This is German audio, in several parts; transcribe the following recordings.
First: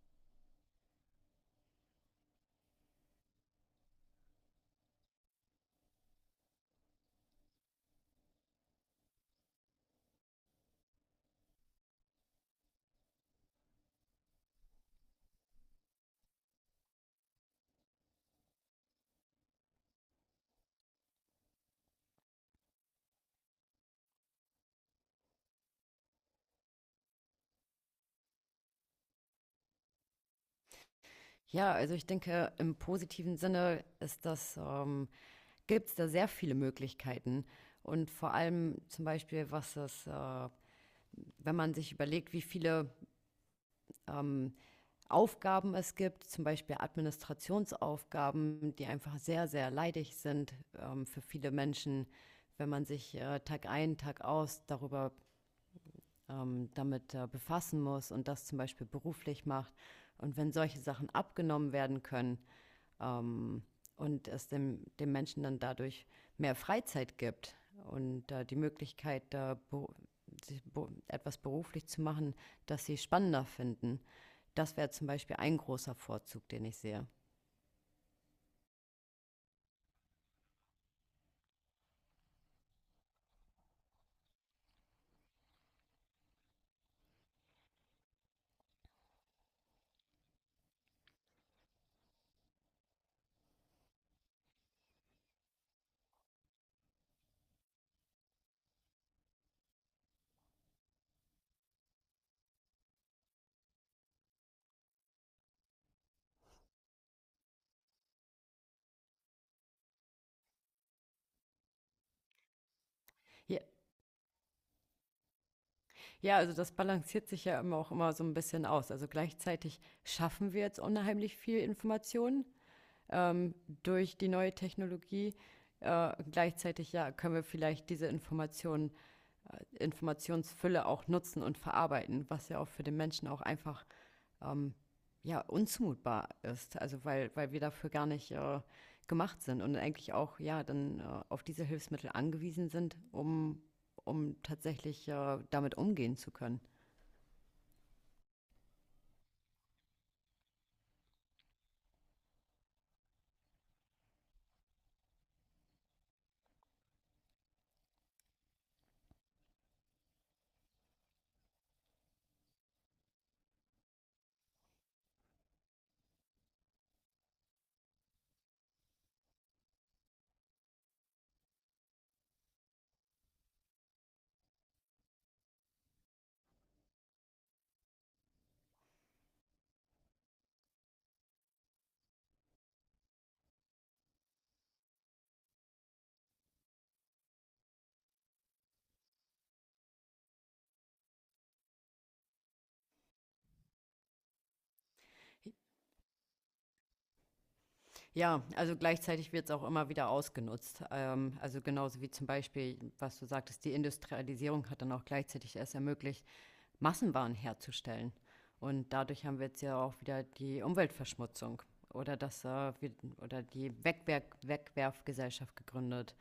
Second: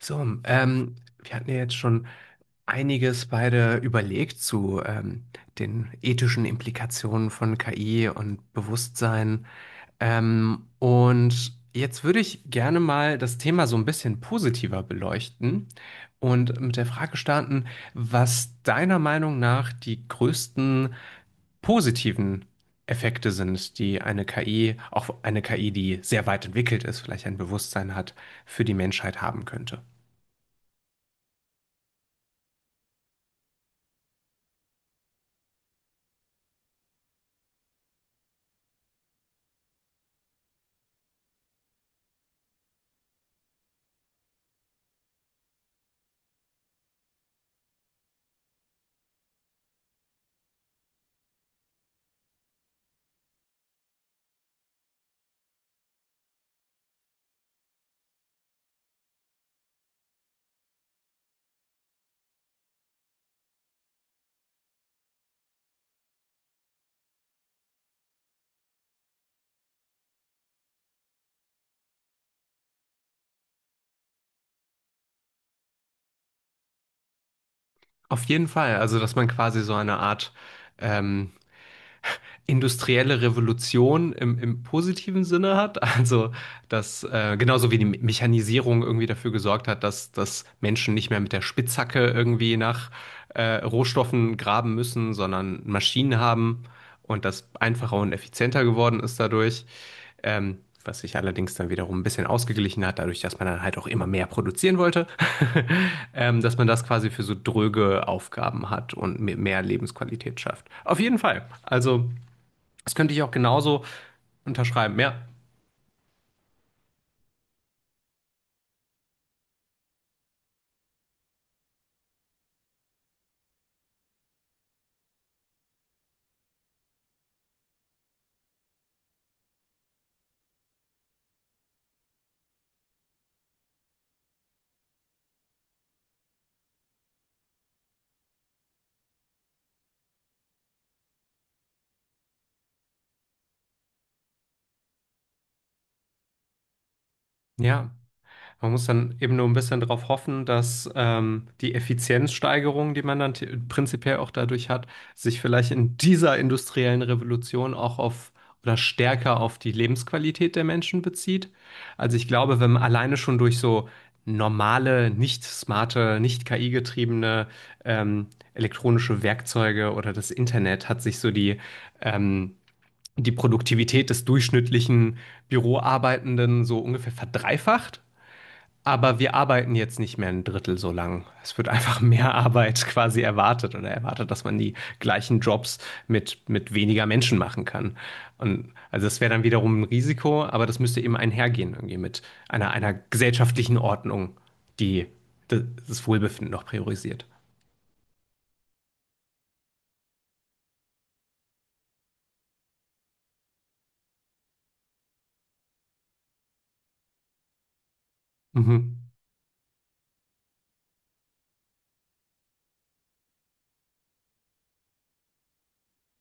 So, ähm, Wir hatten ja jetzt schon einiges beide überlegt zu den ethischen Implikationen von KI und Bewusstsein. Und jetzt würde ich gerne mal das Thema so ein bisschen positiver beleuchten und mit der Frage starten, was deiner Meinung nach die größten positiven Effekte sind, die eine KI, auch eine KI, die sehr weit entwickelt ist, vielleicht ein Bewusstsein hat, für die Menschheit haben könnte. Ja, also ich denke, im positiven Sinne ist gibt es da sehr viele Möglichkeiten. Und vor allem zum Beispiel, wenn man sich überlegt, wie viele ähm, Aufgaben es gibt, zum Beispiel Administrationsaufgaben, die einfach sehr, sehr leidig sind für viele Menschen, wenn man sich Tag ein, Tag aus darüber damit befassen muss und das zum Beispiel beruflich macht. Und wenn solche Sachen abgenommen werden können, ähm, und es dem Menschen dann dadurch mehr Freizeit gibt und die Möglichkeit, da be sich be etwas beruflich zu machen, das sie spannender finden. Das wäre zum Beispiel ein großer Vorzug, den ich sehe. Auf jeden Fall, also dass man quasi so eine Art ähm, industrielle Revolution im, im positiven Sinne hat. Also, dass genauso wie die Mechanisierung irgendwie dafür gesorgt hat, dass Menschen nicht mehr mit der Spitzhacke irgendwie nach Rohstoffen graben müssen, sondern Maschinen haben und das einfacher und effizienter geworden ist dadurch. Ähm, Was sich allerdings dann wiederum ein bisschen ausgeglichen hat, dadurch, dass man dann halt auch immer mehr produzieren wollte, dass man das quasi für so dröge Aufgaben hat und mit mehr Lebensqualität schafft. Auf jeden Fall. Also das könnte ich auch Ja, genauso unterschreiben. Ja, ja, also das balanciert sich ja immer auch immer so ein bisschen aus. Also gleichzeitig schaffen wir jetzt unheimlich viel Information ähm, durch die neue Technologie. Gleichzeitig ja, können wir vielleicht diese Informationen Informationsfülle auch nutzen und verarbeiten, was ja auch für den Menschen auch einfach ja unzumutbar ist. Also weil wir dafür gar nicht gemacht sind und eigentlich auch ja dann auf diese Hilfsmittel angewiesen sind, um tatsächlich damit umgehen zu können. ja. Man muss dann eben nur ein bisschen darauf hoffen, dass die Effizienzsteigerung, die man dann prinzipiell auch dadurch hat, sich vielleicht in dieser industriellen Revolution auch auf oder stärker auf die Lebensqualität der Menschen bezieht. Also ich glaube, wenn man alleine schon durch so normale, nicht smarte, nicht KI-getriebene ähm, elektronische Werkzeuge oder das Internet hat sich so die ähm, die Produktivität des durchschnittlichen Büroarbeitenden so ungefähr verdreifacht. Aber wir arbeiten jetzt nicht mehr ein Drittel so lang. Es wird einfach mehr Arbeit quasi erwartet oder erwartet, dass man die gleichen Jobs mit weniger Menschen machen kann. Und also das wäre dann wiederum ein Risiko, aber das müsste eben einhergehen irgendwie mit einer gesellschaftlichen Ordnung, die das Wohlbefinden noch priorisiert. Ja, also gleichzeitig wird es auch immer wieder ausgenutzt. Also genauso wie zum Beispiel, was du sagtest, die Industrialisierung hat dann auch gleichzeitig erst ermöglicht, Massenwaren herzustellen. Und Mhm. dadurch haben wir jetzt ja auch wieder die Umweltverschmutzung oder oder die Wegwerfgesellschaft gegründet,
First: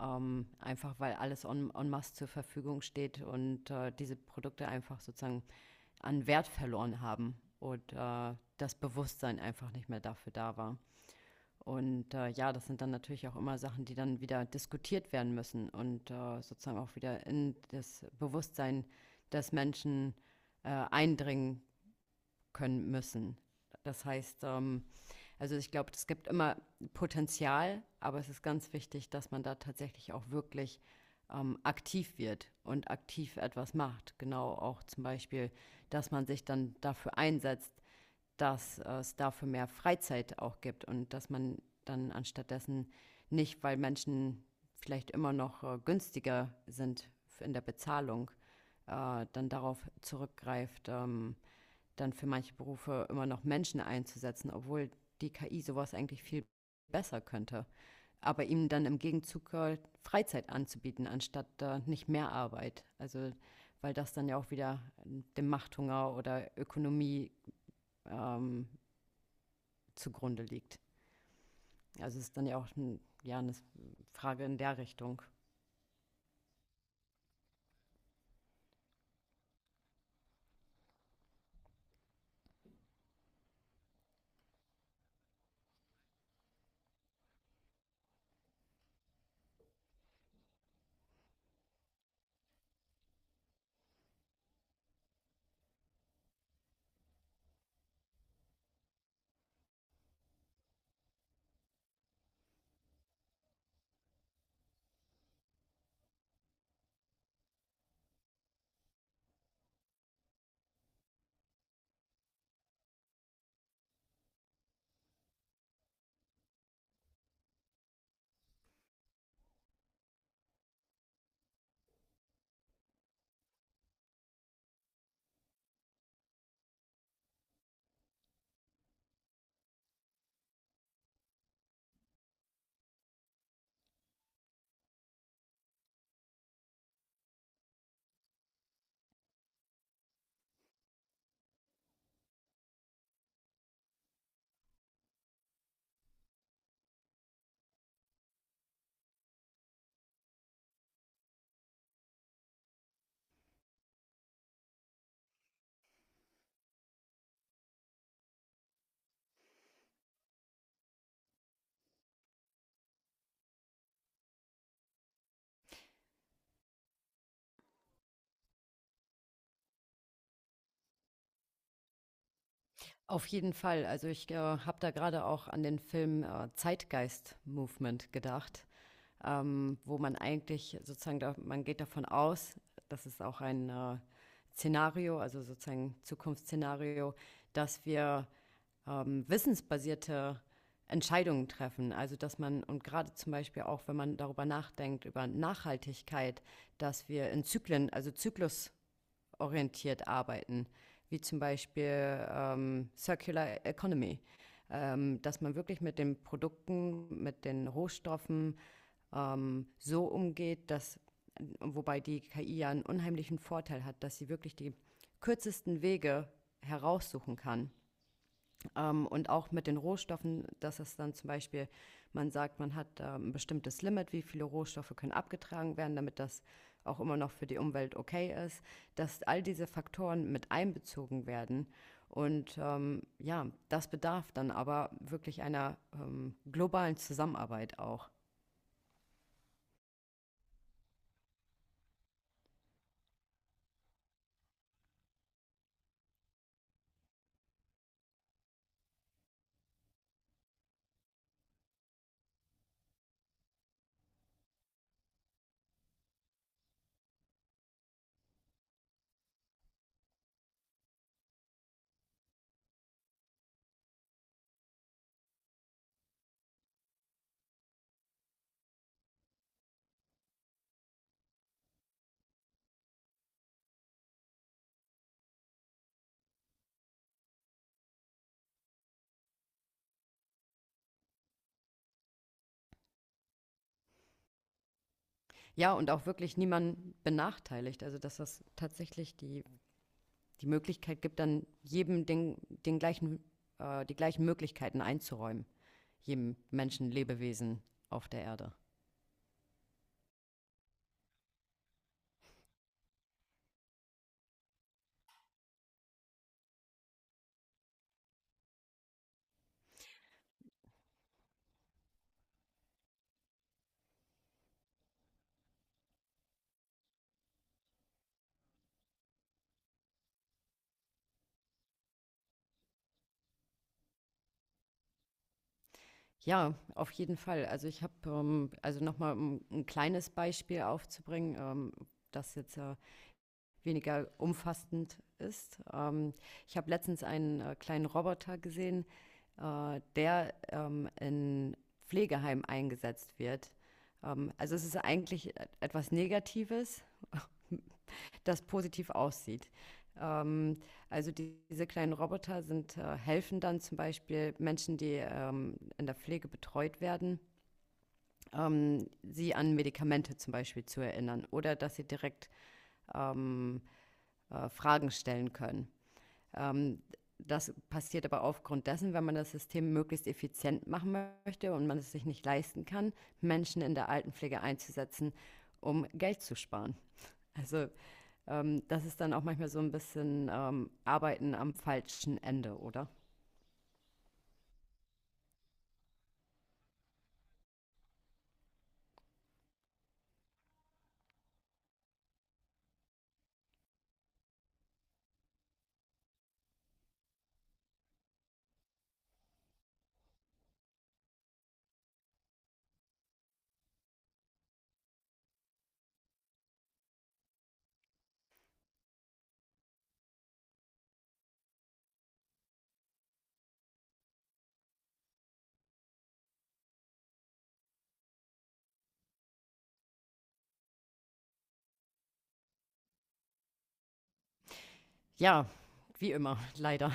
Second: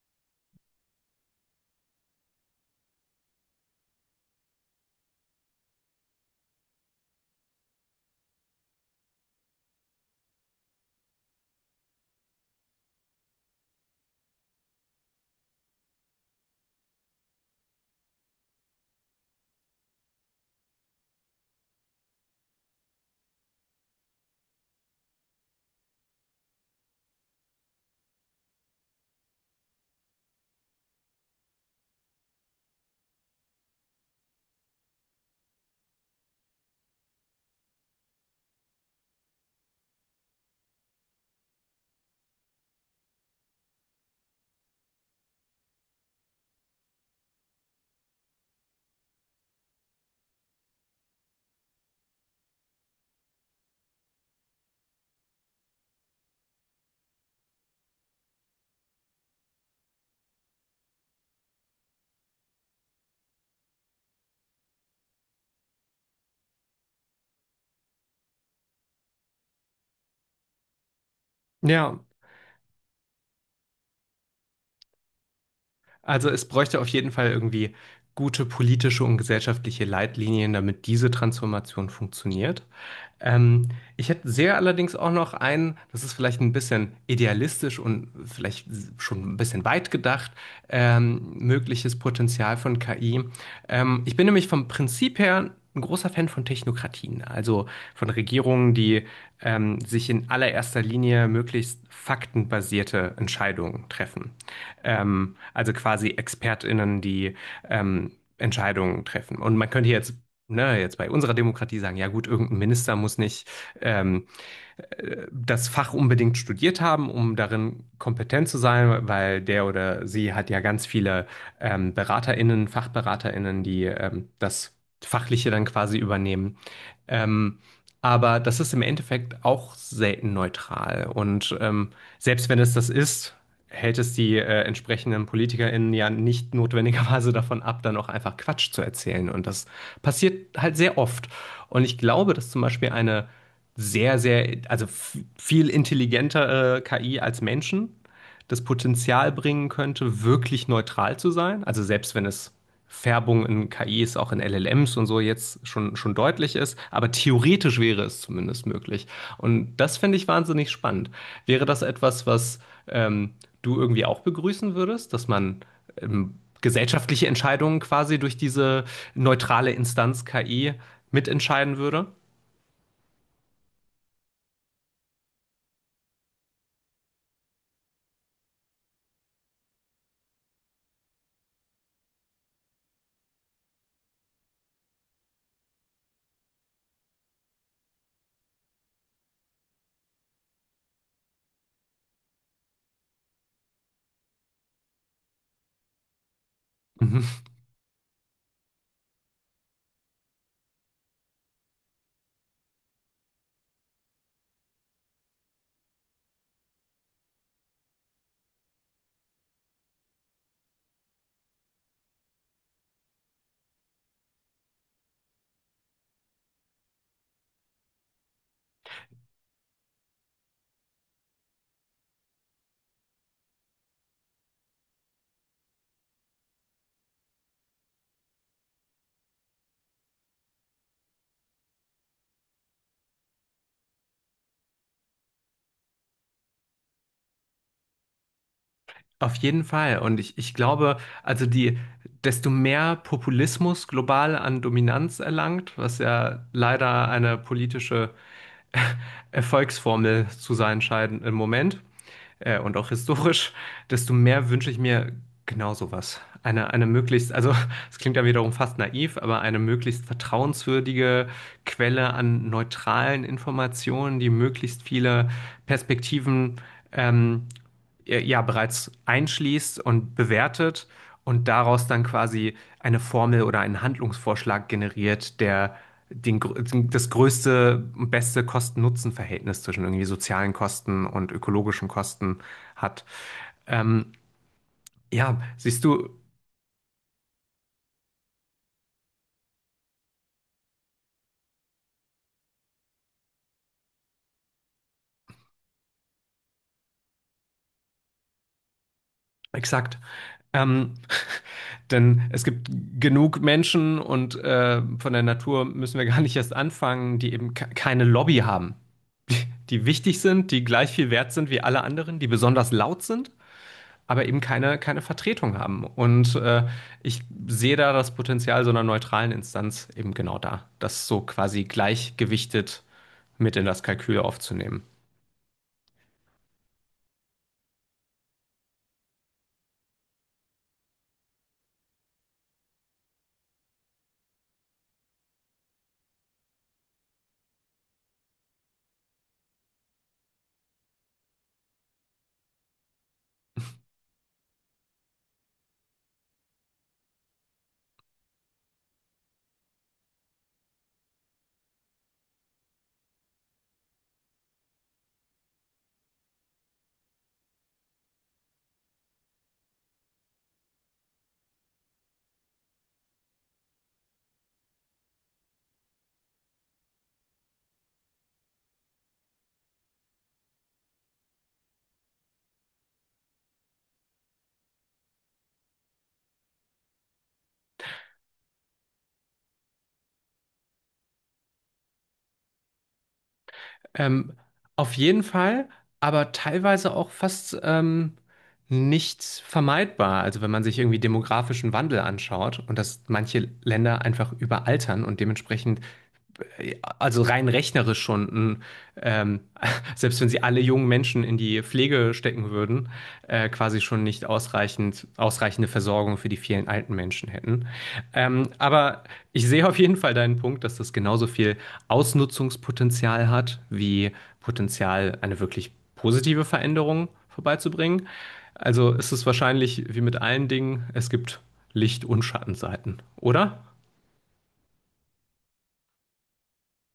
einfach weil alles en, en masse zur Verfügung steht und diese Produkte einfach sozusagen an Wert verloren haben und das Bewusstsein einfach nicht mehr dafür da war. Und, ja, das sind dann natürlich auch immer Sachen, die dann wieder diskutiert werden müssen und, sozusagen auch wieder in das Bewusstsein des Menschen, eindringen können müssen. Das heißt, also ich glaube, es gibt immer Potenzial, aber es ist ganz wichtig, dass man da tatsächlich auch wirklich, aktiv wird und aktiv etwas macht. Genau, auch zum Beispiel, dass man sich dann dafür einsetzt, dass es dafür mehr Freizeit auch gibt und dass man dann anstattdessen nicht, weil Menschen vielleicht immer noch günstiger sind in der Bezahlung, dann darauf zurückgreift, dann für manche Berufe immer noch Menschen einzusetzen, obwohl die KI sowas eigentlich viel besser könnte. Aber ihm dann im Gegenzug Freizeit anzubieten, anstatt nicht mehr Arbeit. Also weil das dann ja auch wieder dem Machthunger oder Ökonomie ähm, zugrunde liegt. Ja, Also es ist dann ja auch ein, ja, eine Frage in der Richtung. also es bräuchte auf jeden Fall irgendwie gute politische und gesellschaftliche Leitlinien, damit diese Transformation funktioniert. Ähm, Ich hätte sehr allerdings auch noch einen, das ist vielleicht ein bisschen idealistisch und vielleicht schon ein bisschen weit gedacht, mögliches Potenzial von KI. Ich bin nämlich vom Prinzip her ein großer Fan von Technokratien, also von Regierungen, die sich in allererster Linie möglichst faktenbasierte Entscheidungen treffen. Also quasi ExpertInnen, die ähm, Entscheidungen treffen. Und man könnte jetzt ne, jetzt bei unserer Demokratie sagen, ja gut, irgendein Minister muss nicht ähm, das Fach unbedingt studiert haben, um darin kompetent zu sein, weil der oder sie hat ja ganz viele BeraterInnen, FachberaterInnen, die das Fachliche dann quasi übernehmen. Ähm, aber das ist im Endeffekt auch selten neutral. Und selbst wenn es das ist, hält es die entsprechenden PolitikerInnen ja nicht notwendigerweise davon ab, dann auch einfach Quatsch zu erzählen. Und das passiert halt sehr oft. Und ich glaube, dass zum Beispiel eine viel intelligentere KI als Menschen das Potenzial bringen könnte, wirklich neutral zu sein. Also selbst wenn es Färbung in KIs, auch in LLMs und so jetzt schon deutlich ist. Aber theoretisch wäre es zumindest möglich. Und das finde ich wahnsinnig spannend. Wäre das etwas, was ähm, du irgendwie auch begrüßen würdest, dass man ähm, gesellschaftliche Entscheidungen quasi durch diese neutrale Instanz KI mitentscheiden würde? Auf jeden Fall. Also ich habe da gerade auch an den Film Zeitgeist Movement gedacht, wo man eigentlich sozusagen, da, man geht davon aus, das ist auch ein Szenario, also sozusagen Zukunftsszenario, dass wir wissensbasierte Entscheidungen treffen. Also dass man, und gerade zum Beispiel auch, wenn man darüber nachdenkt, über Nachhaltigkeit, dass Mhm. wir in Zyklen, also Zyklus, orientiert arbeiten, wie zum Beispiel Circular Economy, dass man wirklich mit den Produkten, mit den Rohstoffen so umgeht, dass wobei die KI ja einen unheimlichen Vorteil hat, dass sie wirklich die kürzesten Wege heraussuchen kann und auch mit den Rohstoffen, dass es dann zum Beispiel, man sagt, man hat ein bestimmtes Limit, wie viele Rohstoffe können abgetragen werden, damit das auch immer noch für die Umwelt okay ist, dass all diese Faktoren mit einbezogen werden. Und ja, das bedarf dann aber wirklich einer globalen Zusammenarbeit auch. Auf jeden Fall. Und ich glaube, also die, desto mehr Populismus global an Dominanz erlangt, was ja leider eine politische Erfolgsformel zu sein scheint im Moment, und auch historisch, desto mehr wünsche ich mir genau sowas. Eine möglichst, also es klingt ja wiederum fast naiv, aber eine möglichst vertrauenswürdige Quelle an neutralen Informationen, die möglichst viele Perspektiven ähm, ja bereits einschließt und bewertet und daraus dann quasi eine Formel oder einen Handlungsvorschlag generiert, der das größte und beste Kosten-Nutzen-Verhältnis zwischen irgendwie sozialen Kosten und ökologischen Kosten hat. Ähm, ja, Ja, siehst und auch du, wirklich niemanden benachteiligt. Also, dass das tatsächlich die Möglichkeit gibt, dann jedem den gleichen, die gleichen Möglichkeiten einzuräumen. Jedem Menschen, Lebewesen auf der Erde. exakt. Ähm, denn es gibt genug Menschen und von der Natur müssen wir gar nicht erst anfangen, die eben keine Lobby haben, die wichtig sind, die gleich viel wert sind wie alle anderen, die besonders laut sind, aber eben keine Vertretung haben. Und ich sehe da das Potenzial so einer neutralen Instanz eben genau da, das so quasi gleichgewichtet mit in das Kalkül aufzunehmen. Ja, auf jeden Fall. Also ich habe, also nochmal um ein kleines Beispiel aufzubringen, das jetzt weniger umfassend ist. Ich habe letztens einen kleinen Roboter gesehen, der in Pflegeheim eingesetzt wird. Also es ist eigentlich etwas Negatives, das positiv aussieht. Ähm, also diese kleinen Roboter sind, helfen dann zum Beispiel Menschen, die in der Pflege betreut werden, sie an Medikamente zum Beispiel zu erinnern oder dass sie direkt ähm, Fragen stellen können. Ähm, Das passiert aber aufgrund dessen, wenn man das System möglichst effizient machen möchte und man es sich nicht leisten kann, Menschen in der Altenpflege einzusetzen, um Geld zu sparen. Also das ist dann auch manchmal so ein bisschen, Arbeiten am falschen Ende, oder? Ähm, auf jeden Fall, aber teilweise auch fast nicht vermeidbar. Also wenn man sich irgendwie demografischen Wandel anschaut und dass manche Länder einfach überaltern und dementsprechend also rein rechnerisch schon, ein, ähm, selbst wenn sie alle jungen Menschen in die Pflege stecken würden, quasi schon nicht ausreichend, ausreichende Versorgung für die vielen alten Menschen hätten. Aber ich sehe auf jeden Fall deinen Punkt, dass das genauso viel Ausnutzungspotenzial hat, wie Potenzial, eine wirklich positive Veränderung vorbeizubringen. Also ist es wahrscheinlich wie mit allen Dingen, es gibt Licht- und Schattenseiten, oder? Ja, wie immer, leider.